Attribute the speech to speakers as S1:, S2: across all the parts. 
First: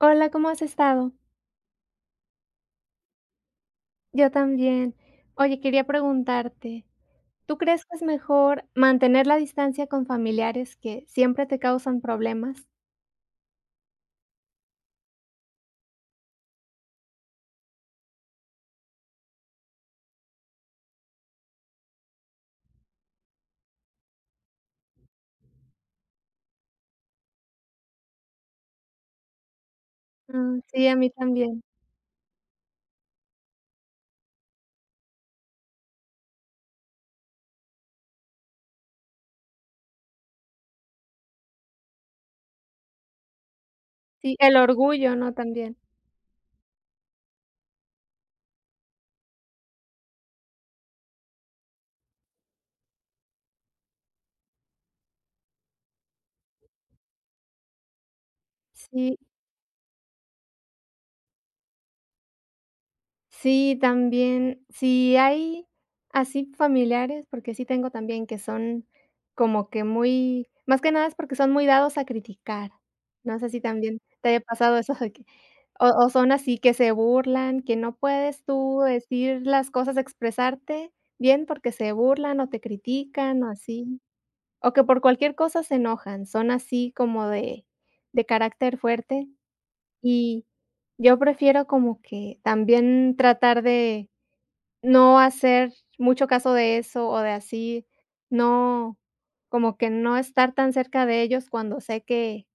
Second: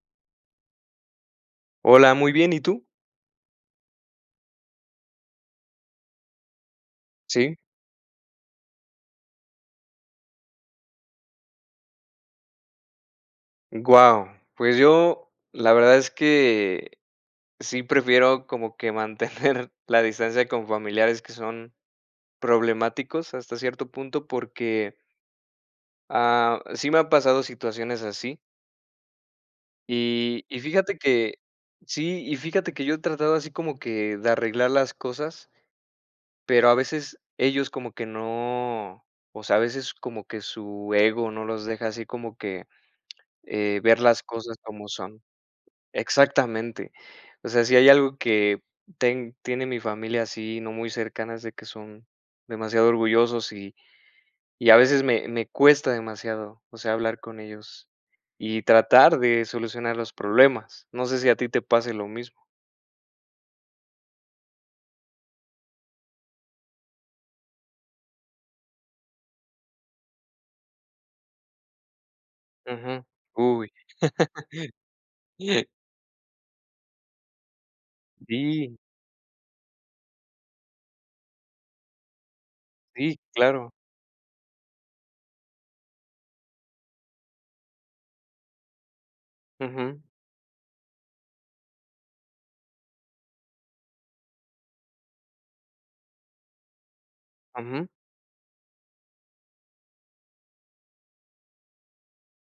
S1: Hola, ¿cómo has estado?
S2: Hola, muy bien, ¿y tú?
S1: Yo también. Oye, quería preguntarte,
S2: Sí,
S1: ¿tú crees que es mejor mantener la distancia con familiares que siempre te causan problemas?
S2: guau. Pues yo, la verdad es que sí prefiero como que mantener la distancia con familiares que son problemáticos hasta cierto punto, porque, ah, sí me han pasado situaciones así. Y
S1: Ah,
S2: y
S1: sí, a
S2: fíjate
S1: mí
S2: que
S1: también.
S2: sí, y fíjate que yo he tratado así como que de arreglar las cosas, pero a veces ellos como que no, o sea, a veces como que su ego no los deja así como que, ver las
S1: Sí, el
S2: cosas como
S1: orgullo,
S2: son.
S1: ¿no? También.
S2: Exactamente. O sea, si hay algo que ten tiene mi familia así, no muy cercana, es de que son demasiado orgullosos y a veces me cuesta demasiado, o sea, hablar con ellos y tratar
S1: Sí.
S2: de solucionar los problemas. No sé si a ti te pase lo mismo.
S1: Sí, también, si hay así familiares, porque sí tengo también que son como que muy más que nada es porque son muy dados a criticar.
S2: Ujú.
S1: No sé si
S2: Uy.
S1: también te haya pasado eso de que o o son así que se burlan, que no puedes
S2: Sí,
S1: tú decir las cosas, expresarte bien porque se burlan o te
S2: sí,
S1: critican o
S2: claro.
S1: así, o que por cualquier cosa se enojan, son así como de carácter fuerte.
S2: Ujú,
S1: Y yo prefiero como que también tratar de no hacer mucho caso de eso, o de así,
S2: ujú.
S1: no, como que no estar tan cerca de ellos cuando sé que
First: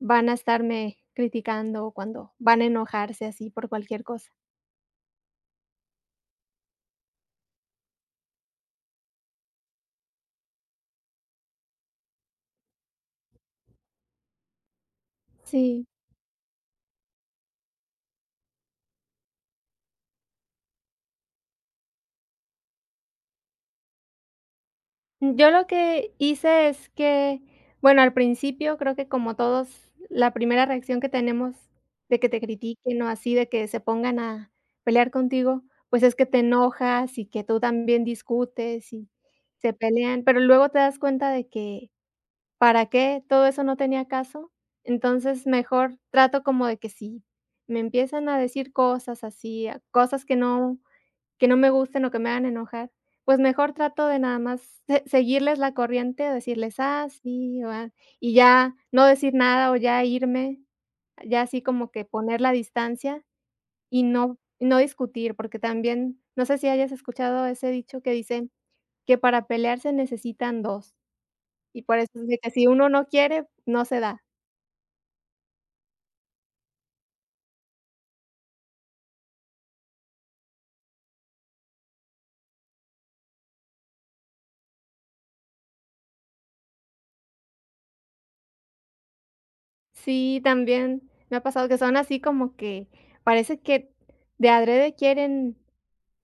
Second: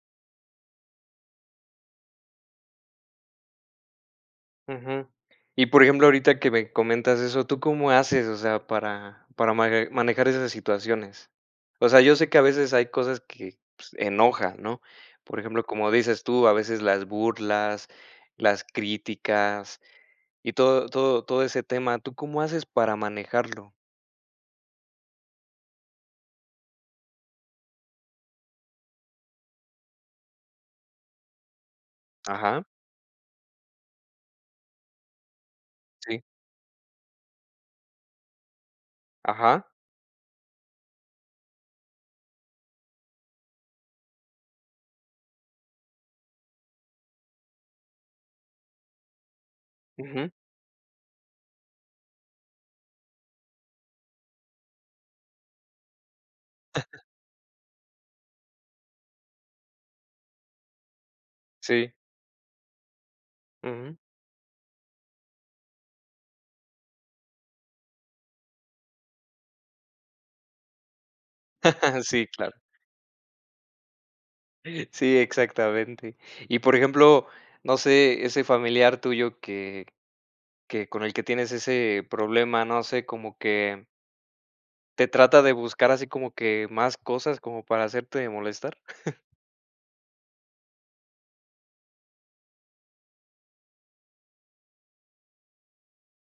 S1: van a estarme criticando, o cuando van a enojarse así por cualquier cosa.
S2: Ujú. Y, por ejemplo, ahorita que me comentas eso, ¿tú cómo haces, o sea, para maga manejar esas situaciones? O sea, yo sé que a veces hay cosas que, pues, enojan, ¿no? Por ejemplo,
S1: Sí.
S2: como dices tú, a veces las burlas, las críticas y todo ese tema, ¿tú cómo haces para manejarlo?
S1: Yo lo que hice es que, bueno, al principio creo que como todos, la primera reacción que tenemos de que te
S2: Ajá,
S1: critiquen o así, de que se pongan a pelear contigo, pues es
S2: sí,
S1: que te enojas y que tú también discutes y
S2: ajá,
S1: se pelean, pero luego te das cuenta de que para qué todo eso no tenía caso. Entonces, mejor trato como de que si me empiezan a decir cosas así, cosas
S2: ujú,
S1: que no me gusten o que me hagan enojar, pues mejor trato de nada más se seguirles la corriente, decirles: "Ah, sí", o ah, y ya no decir nada o ya irme, ya así como
S2: sí,
S1: que poner la distancia
S2: ujú.
S1: y no discutir, porque también, no sé si hayas escuchado ese dicho que dice que para pelear se necesitan 2 y por eso
S2: Sí,
S1: es de
S2: claro.
S1: que si uno no quiere, no se da.
S2: Sí, exactamente. Y, por ejemplo, no sé, ese familiar tuyo que con el que tienes ese problema, no sé, como que te trata de buscar así como que más cosas como para hacerte molestar.
S1: Sí, también me ha pasado que son así como que parece que de adrede quieren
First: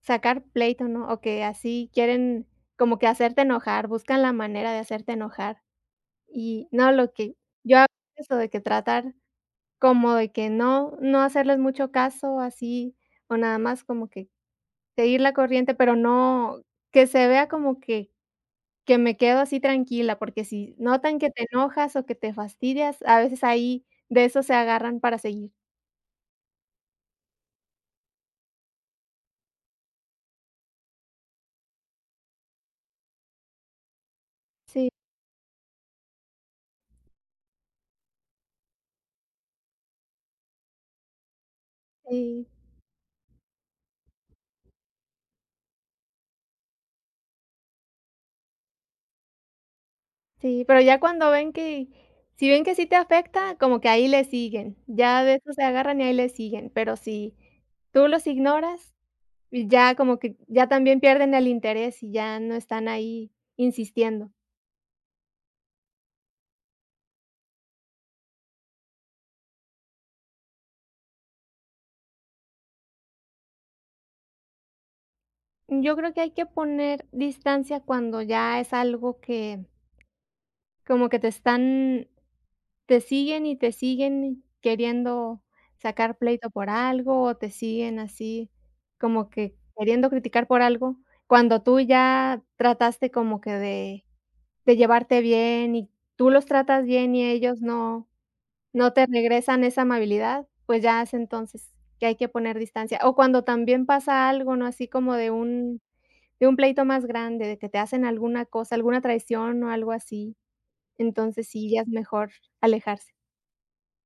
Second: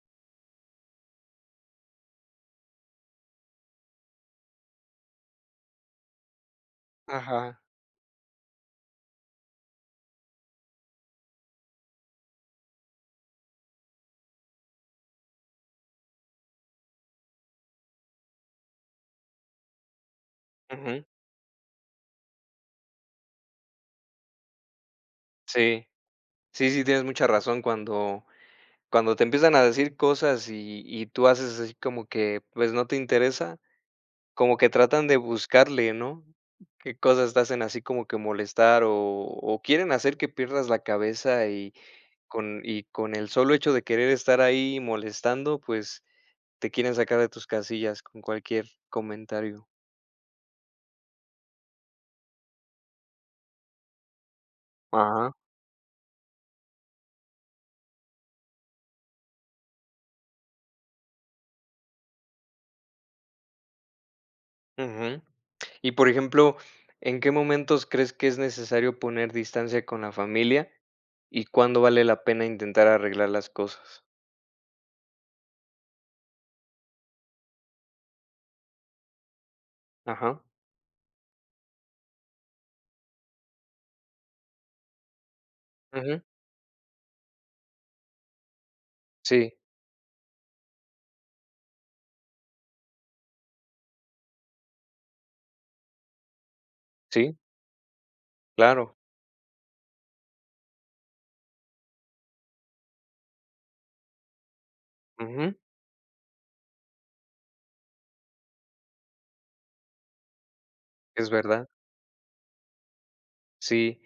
S1: sacar pleito, ¿no? O que así quieren como que hacerte enojar, buscan la manera de hacerte enojar. Y no, lo que
S2: Ajá,
S1: yo hago es eso de que tratar como de que no hacerles mucho caso así, o nada más como que seguir la corriente, pero no que se vea como que me quedo así tranquila, porque si
S2: ujú.
S1: notan que te enojas o que te fastidias, a veces ahí de eso se agarran para seguir.
S2: Sí, sí, sí, tienes mucha razón cuando te empiezan a decir cosas y tú haces así como que, pues, no te interesa, como que
S1: Sí,
S2: tratan de buscarle, ¿no? Qué cosas te hacen así como que molestar o quieren hacer que pierdas la cabeza y
S1: sí,
S2: con el solo hecho de querer estar ahí molestando, pues te quieren sacar de tus casillas con cualquier comentario.
S1: sí, pero ya cuando ven que si ven que sí te afecta, como que ahí le siguen, ya
S2: Ajá.
S1: de eso se agarran y ahí le siguen, pero si tú los ignoras, y ya como que ya también pierden el interés y ya no están ahí insistiendo.
S2: Ujú. Y, por ejemplo, ¿en qué momentos crees que es necesario poner distancia con la familia y cuándo vale la pena intentar arreglar las cosas?
S1: Yo creo que hay que poner distancia cuando ya es algo que
S2: Ajá.
S1: como que te están Te siguen y te siguen queriendo sacar
S2: Ujú.
S1: pleito por algo, o te siguen así como
S2: Sí,
S1: que queriendo criticar por algo, cuando tú ya trataste como que de llevarte bien y tú los tratas bien y
S2: sí,
S1: ellos no no
S2: claro.
S1: te regresan esa amabilidad, pues ya es entonces que hay que poner distancia. O cuando también pasa algo, ¿no? Así como
S2: Ujú.
S1: de un pleito más grande, de que te hacen alguna cosa, alguna traición o algo así,
S2: Es
S1: entonces
S2: verdad,
S1: sí, ya es mejor alejarse.
S2: sí.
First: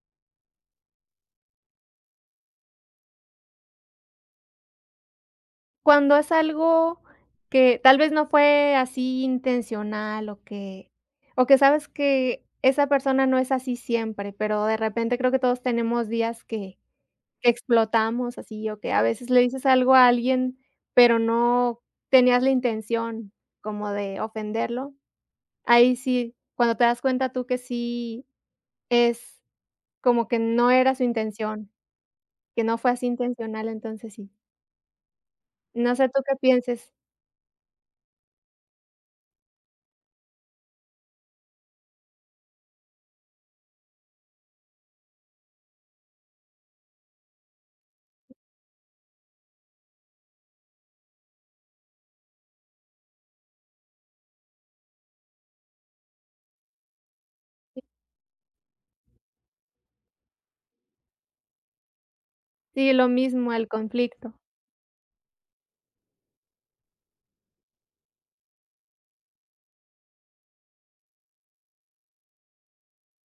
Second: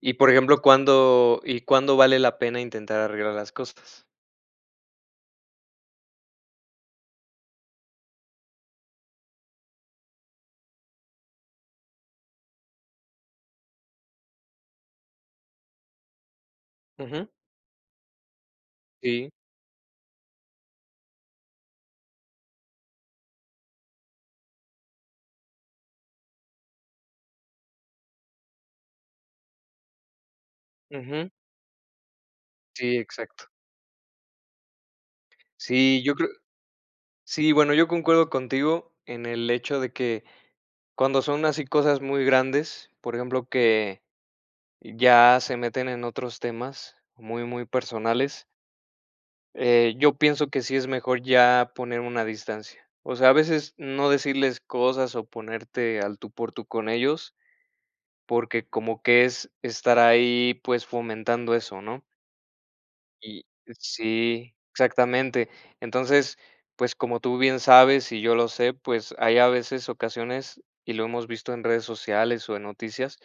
S2: Y, por ejemplo, ¿cuándo vale la pena intentar arreglar las cosas?
S1: Cuando es algo que tal vez no fue así intencional o que sabes que esa persona no es así siempre, pero de repente creo que todos tenemos días
S2: Ujú.
S1: que explotamos así, o que a
S2: Sí,
S1: veces le dices algo a alguien, pero no tenías la intención como de ofenderlo. Ahí sí, cuando te das cuenta tú que sí es como que no era su
S2: ujú.
S1: intención, que no fue
S2: Sí,
S1: así
S2: exacto.
S1: intencional, entonces sí. No
S2: Sí,
S1: sé
S2: yo
S1: tú
S2: creo
S1: qué pienses.
S2: sí, bueno, yo concuerdo contigo en el hecho de que cuando son así cosas muy grandes, por ejemplo, que ya se meten en otros temas muy, muy personales, yo pienso que sí es mejor ya poner una distancia. O sea, a veces no decirles cosas o ponerte al tú por tú con ellos, porque como que es estar ahí pues fomentando eso, ¿no?
S1: Sí, lo
S2: Y
S1: mismo, el conflicto.
S2: sí, exactamente. Entonces, pues, como tú bien sabes y yo lo sé, pues, hay a veces ocasiones, y lo hemos visto en redes sociales o en noticias,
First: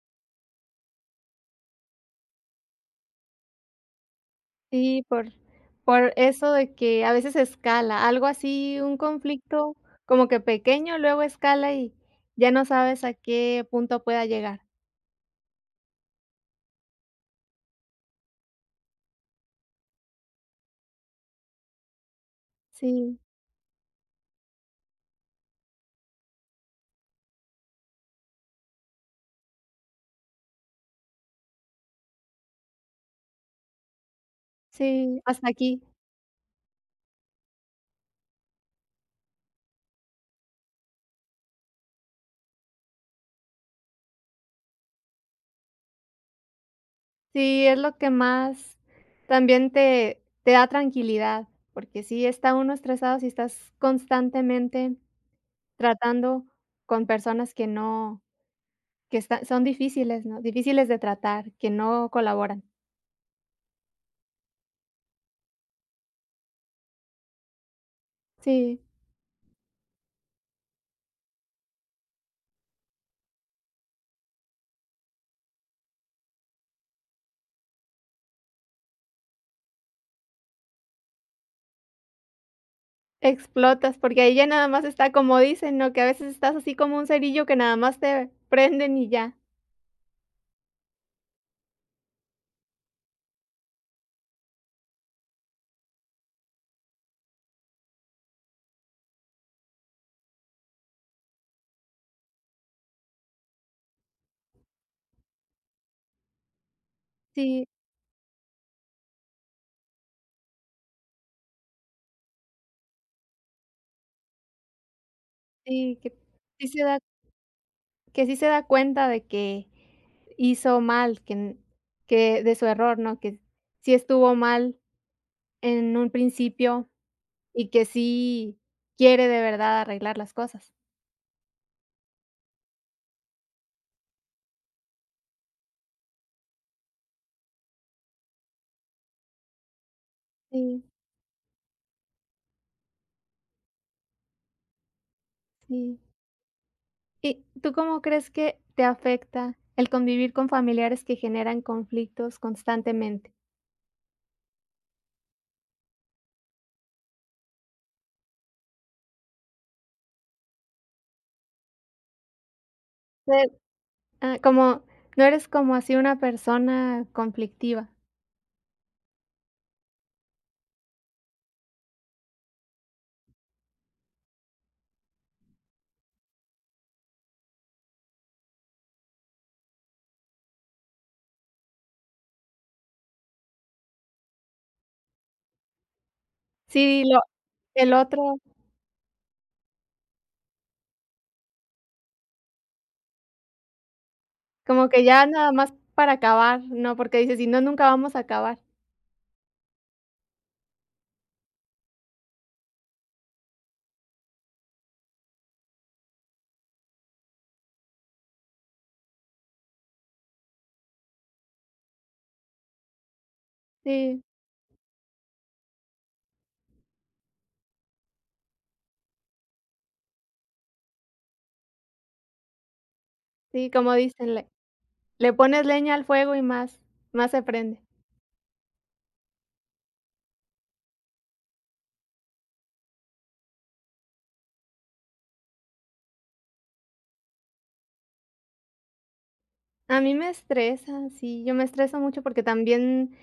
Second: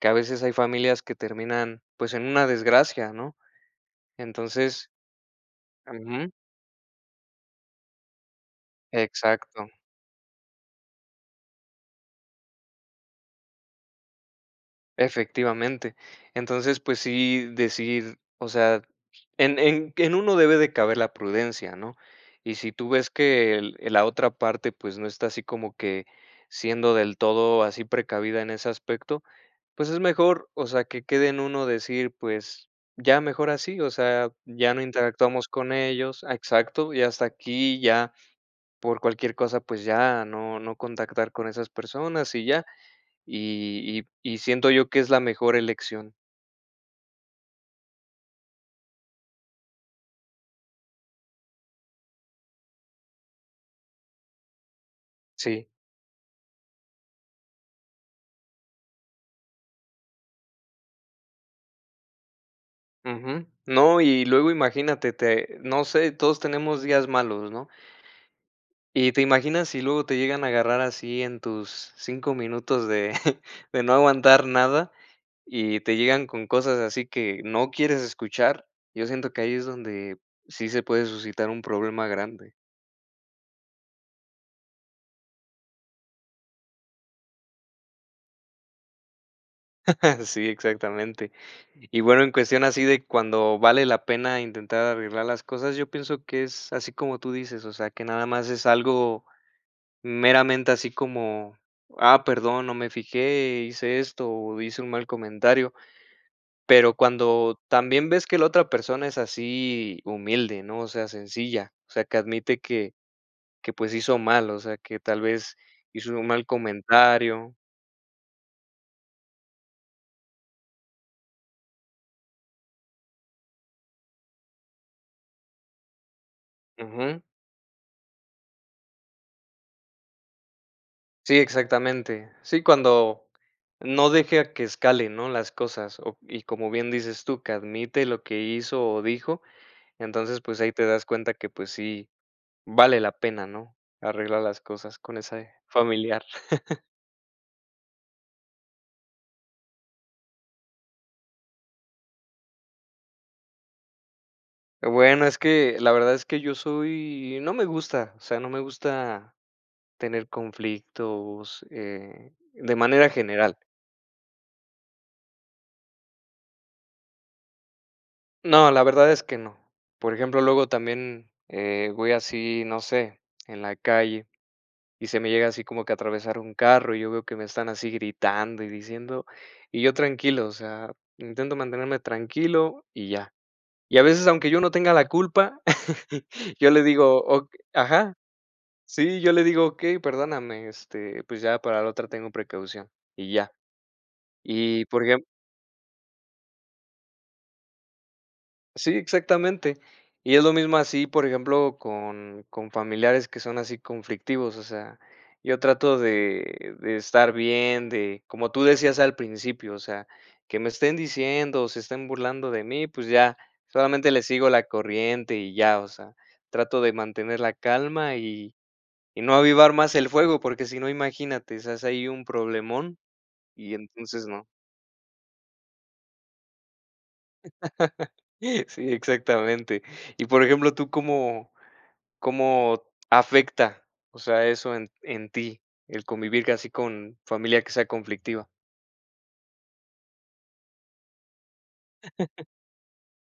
S2: que a veces hay familias que terminan, pues, en una desgracia, ¿no? Entonces
S1: Sí, por
S2: ujú,
S1: eso de que a veces escala, algo así, un
S2: exacto.
S1: conflicto como que pequeño, luego escala y ya no sabes a qué punto pueda llegar.
S2: Efectivamente. Entonces, pues sí, decir, o sea, en uno debe de caber la prudencia, ¿no? Y si tú ves
S1: Sí,
S2: que el la otra parte, pues, no está así como que siendo del todo así precavida en ese aspecto, pues es mejor, o sea, que quede en uno decir, pues, ya mejor así, o sea, ya no
S1: sí,
S2: interactuamos
S1: hasta
S2: con
S1: aquí.
S2: ellos, ah, exacto, y hasta aquí, ya por cualquier cosa, pues ya no contactar con esas personas y ya. Y siento yo que es la mejor elección.
S1: Sí, es lo que más también te te da tranquilidad, porque si está uno estresado si estás constantemente
S2: Sí,
S1: tratando con personas que no que está son difíciles, ¿no? Difíciles de tratar, que no colaboran.
S2: ujú. No, y luego imagínate, te no sé, todos tenemos días malos, ¿no?
S1: Sí.
S2: Y te imaginas si luego te llegan a agarrar así en tus 5 minutos de de no aguantar nada, y te llegan con cosas así que no quieres escuchar. Yo siento que ahí es donde sí se puede suscitar un problema grande.
S1: Explotas, porque ahí ya nada más está como dicen, ¿no? Que a veces estás así como un cerillo que nada más te prenden y ya.
S2: Sí, exactamente. Y bueno, en cuestión así de cuando vale la pena intentar arreglar las cosas, yo pienso que es así como tú dices, o sea, que nada más es algo meramente así como, ah, perdón, no me fijé, hice esto o hice un mal comentario, pero cuando
S1: Sí,
S2: también ves que la otra persona es así humilde, ¿no? O sea, sencilla, o sea, que admite que pues hizo mal, o sea, que tal vez
S1: sí, que
S2: hizo un mal
S1: sí se da
S2: comentario.
S1: que sí se da cuenta de que hizo mal, que de su error, ¿no? Que sí estuvo mal en un principio y que sí quiere de verdad arreglar las cosas.
S2: Sí, exactamente. Sí, cuando no deje a que escalen, ¿no? Las cosas, o y como bien dices tú, que admite lo que hizo o dijo, entonces, pues, ahí
S1: Sí,
S2: te das cuenta que, pues, sí vale la pena, ¿no? Arreglar las cosas con esa
S1: sí.
S2: familiar.
S1: ¿Y tú cómo crees que te afecta el convivir con familiares que generan conflictos constantemente?
S2: Bueno, es que la verdad es que yo soy no me gusta, o sea, no me gusta tener conflictos, de manera general.
S1: Ah, como no eres como así una persona conflictiva.
S2: No, la verdad es que no. Por ejemplo, luego también, voy así, no sé, en la calle y se me llega así como que a atravesar un carro, y yo veo que me están así gritando y diciendo, y yo tranquilo, o sea, intento mantenerme tranquilo y ya. Y a veces, aunque yo no tenga la culpa, yo le
S1: Sí,
S2: digo:
S1: lo
S2: "Ok".
S1: el
S2: Ajá,
S1: otro,
S2: sí, yo le digo: "Okey, perdóname, este, pues ya para la otra tengo precaución", y ya. Y,
S1: como que
S2: por ejem
S1: ya nada más para acabar, ¿no? Porque dices: "Si no, nunca vamos a acabar".
S2: Sí, exactamente. Y es lo mismo así, por ejemplo, con familiares que son así conflictivos, o sea, yo trato de estar bien, de como tú decías al principio, o sea, que me estén diciendo o se estén burlando de mí, pues ya, solamente le
S1: Sí,
S2: sigo la corriente y ya, o sea, trato de mantener la calma y no avivar más el fuego, porque si no, imagínate, estás ahí un problemón
S1: sí,
S2: y
S1: como
S2: entonces
S1: dicen,
S2: no.
S1: le le pones leña al fuego y más más se prende.
S2: Sí, exactamente. Y por ejemplo, ¿tú cómo ¿Cómo afecta, o sea, eso en ti, el convivir casi con familia que sea conflictiva?
S1: A mí me estresa, sí, yo me estreso mucho porque también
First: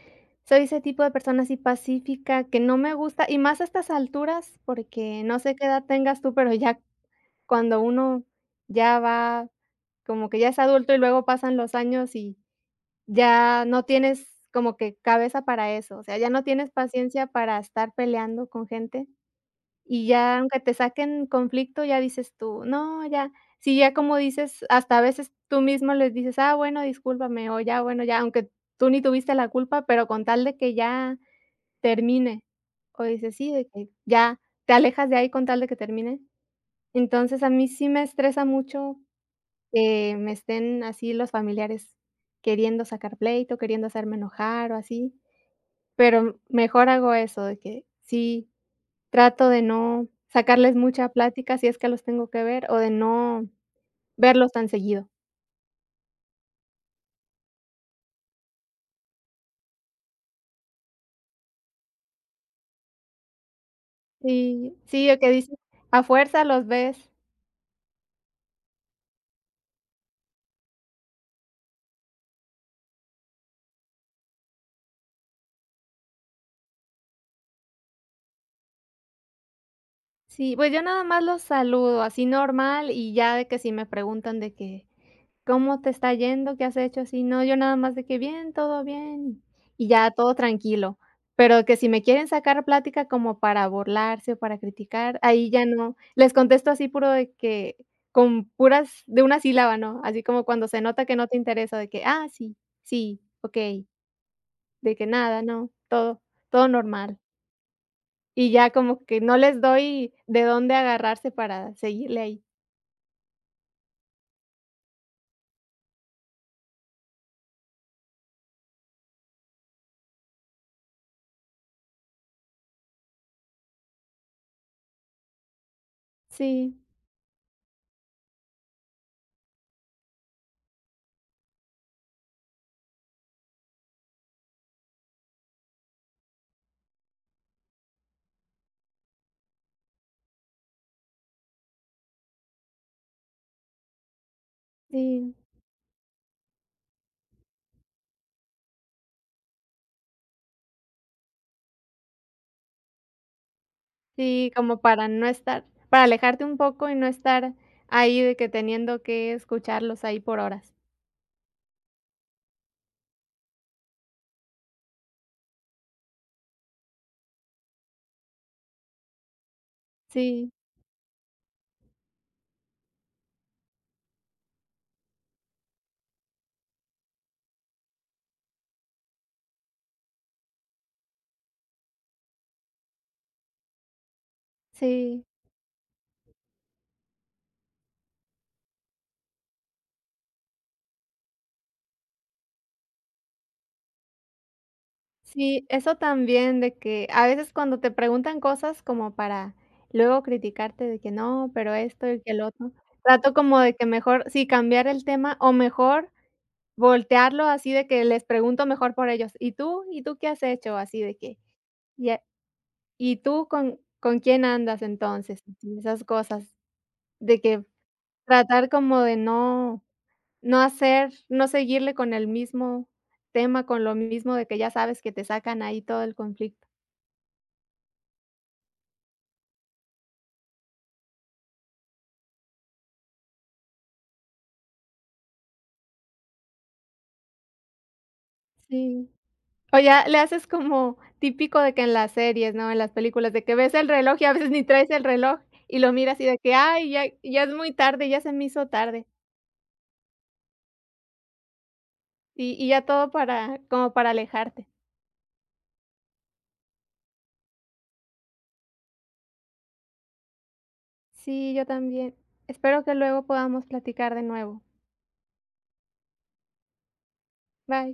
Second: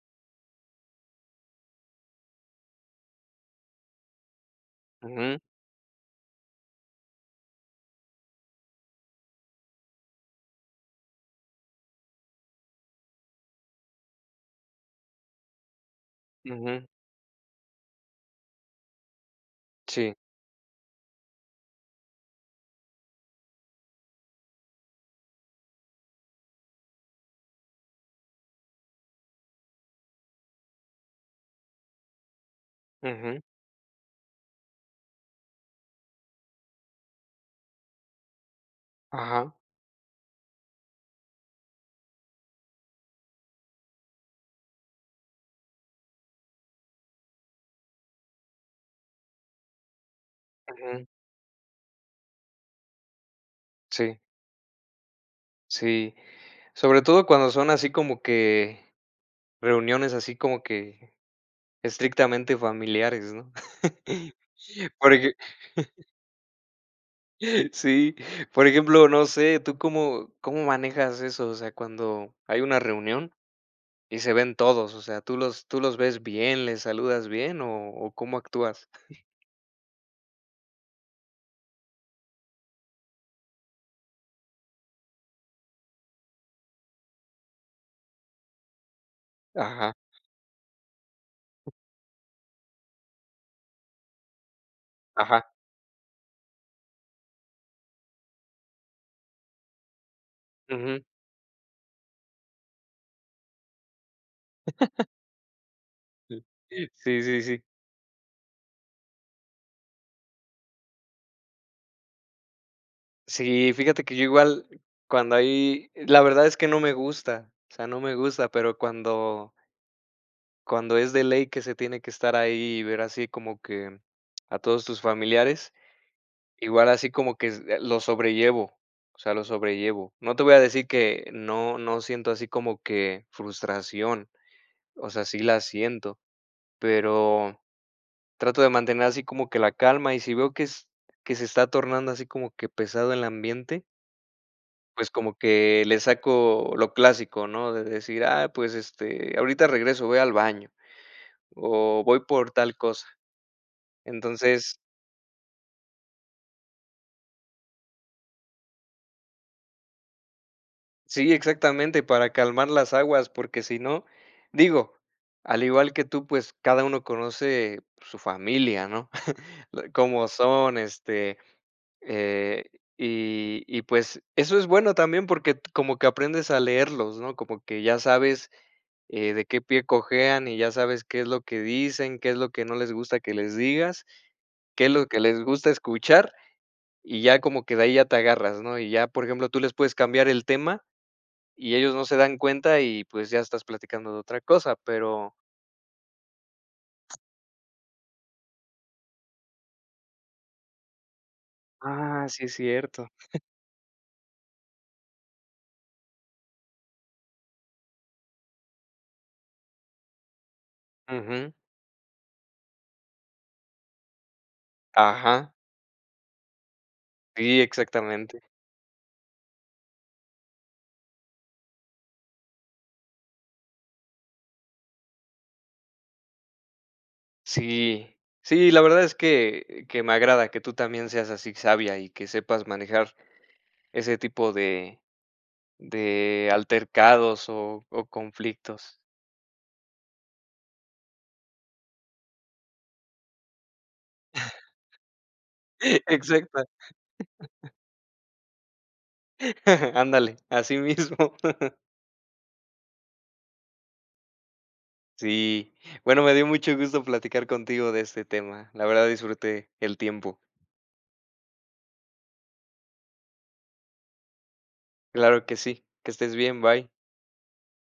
S1: soy ese tipo de persona así pacífica que no me gusta, y más a estas alturas, porque
S2: Ujú,
S1: no sé qué edad tengas tú, pero ya cuando uno ya va como que ya es adulto y luego pasan los años y ya no tienes como que cabeza para eso, o sea, ya no tienes
S2: ujú,
S1: paciencia para estar peleando con gente y
S2: sí,
S1: ya aunque te saquen conflicto, ya dices tú: "No, ya". Sí, ya como dices, hasta a veces tú mismo les dices: "Ah, bueno, discúlpame", o ya, bueno, ya, aunque tú ni tuviste la culpa, pero con tal de que ya termine, o dices:
S2: ujú,
S1: "Sí, de que ya", te alejas de ahí con tal de que termine. Entonces, a mí sí me estresa mucho
S2: ajá,
S1: que me estén así los familiares queriendo sacar pleito, queriendo hacerme enojar o así, pero mejor hago eso, de que sí trato de no sacarles
S2: ujú,
S1: mucha plática si es que los tengo que ver o de no
S2: sí,
S1: verlos tan seguido.
S2: sí. Sobre todo cuando son así como que reuniones así como que estrictamente familiares, ¿no?
S1: Sí, sí, o que
S2: Porque
S1: dices, a fuerza los ves.
S2: sí, por ejemplo, no sé, ¿tú cómo manejas eso? O sea, cuando hay una reunión y se ven todos, o sea, ¿tú los ves bien, les saludas bien o cómo actúas?
S1: Sí, pues yo nada más los saludo así normal y ya de que si me preguntan de que ¿Cómo te está yendo? ¿Qué has hecho? Así, no, yo nada más de que bien, todo bien, y
S2: Ajá,
S1: ya todo tranquilo. Pero que si me quieren sacar plática como para burlarse o para criticar,
S2: ajá,
S1: ahí ya no. Les contesto así puro de que con puras de una sílaba, ¿no? Así como cuando se
S2: ujú.
S1: nota que no te interesa, de que: "Ah, sí, sí, okey", de que: "Nada, no, todo, todo normal".
S2: Sí, sí, sí. Sí,
S1: Y ya como que no les doy de dónde agarrarse para seguirle ahí.
S2: sí, fíjate que yo igual cuando hay la verdad es que no me gusta, o sea, no me gusta, pero cuando es de ley que se tiene que estar ahí y ver así como que a todos tus familiares,
S1: Sí,
S2: igual así como que s lo sobrellevo, o sea, lo sobrellevo. No te voy a decir que no siento así como que frustración, o sea, sí la siento. Pero trato de mantener así como que la calma, y si veo que es que se está tornando así como que pesado el ambiente, pues,
S1: sí.
S2: como que le saco lo clásico, ¿no? De decir: "Ah, pues, este, ahorita regreso, voy al baño, o voy por tal cosa".
S1: Sí,
S2: Entonces
S1: como para no estar para alejarte un poco y no estar ahí de que teniendo que escucharlos ahí por horas.
S2: sí, exactamente, para calmar las aguas, porque si no digo, al igual que tú, pues, cada uno conoce su familia, ¿no? Cómo
S1: Sí,
S2: son, este, Eh, y pues, eso es bueno también porque t como que aprendes a leerlos, ¿no? Como que ya sabes, de qué pie cojean y ya sabes qué es lo que dicen, qué es lo que no les gusta que les digas, qué es lo que
S1: sí,
S2: les gusta escuchar, y ya como que de ahí ya te agarras, ¿no? Y ya, por ejemplo, tú les puedes cambiar el tema y ellos no se dan cuenta y, pues, ya estás platicando de otra cosa, pero
S1: sí, eso también de que a veces cuando te preguntan cosas como para luego criticarte de que no, pero esto y
S2: ah,
S1: que el
S2: sí es
S1: otro,
S2: cierto.
S1: trato como de que mejor sí cambiar el tema o mejor voltearlo así de que les pregunto mejor por ellos, ¿y tú? ¿Y tú qué has hecho? Así de que,
S2: Ujú.
S1: ¿y a y tú con quién andas entonces?
S2: Ajá.
S1: Así, esas cosas de
S2: Sí,
S1: que
S2: exactamente.
S1: tratar como de no no hacer no seguirle con el mismo tema, con lo mismo de que ya sabes que te sacan ahí todo el conflicto.
S2: Sí, sí, la verdad es que me agrada que tú también seas así sabia y que sepas manejar ese tipo de altercados o conflictos.
S1: Sí. O ya le haces como típico de que en las series, ¿no? En las películas, de que ves el reloj y a veces ni traes el reloj y lo miras y de que:
S2: Exacto.
S1: "Ay, ya ya es muy tarde, ya se me hizo tarde",
S2: Ándale, así mismo.
S1: y ya todo para como para alejarte.
S2: Sí. Bueno, me dio mucho gusto platicar contigo de este tema. La verdad disfruté el tiempo.
S1: Sí, yo también. Espero que luego podamos platicar de nuevo.
S2: Claro que sí. Que estés bien, bye.
S1: Bye.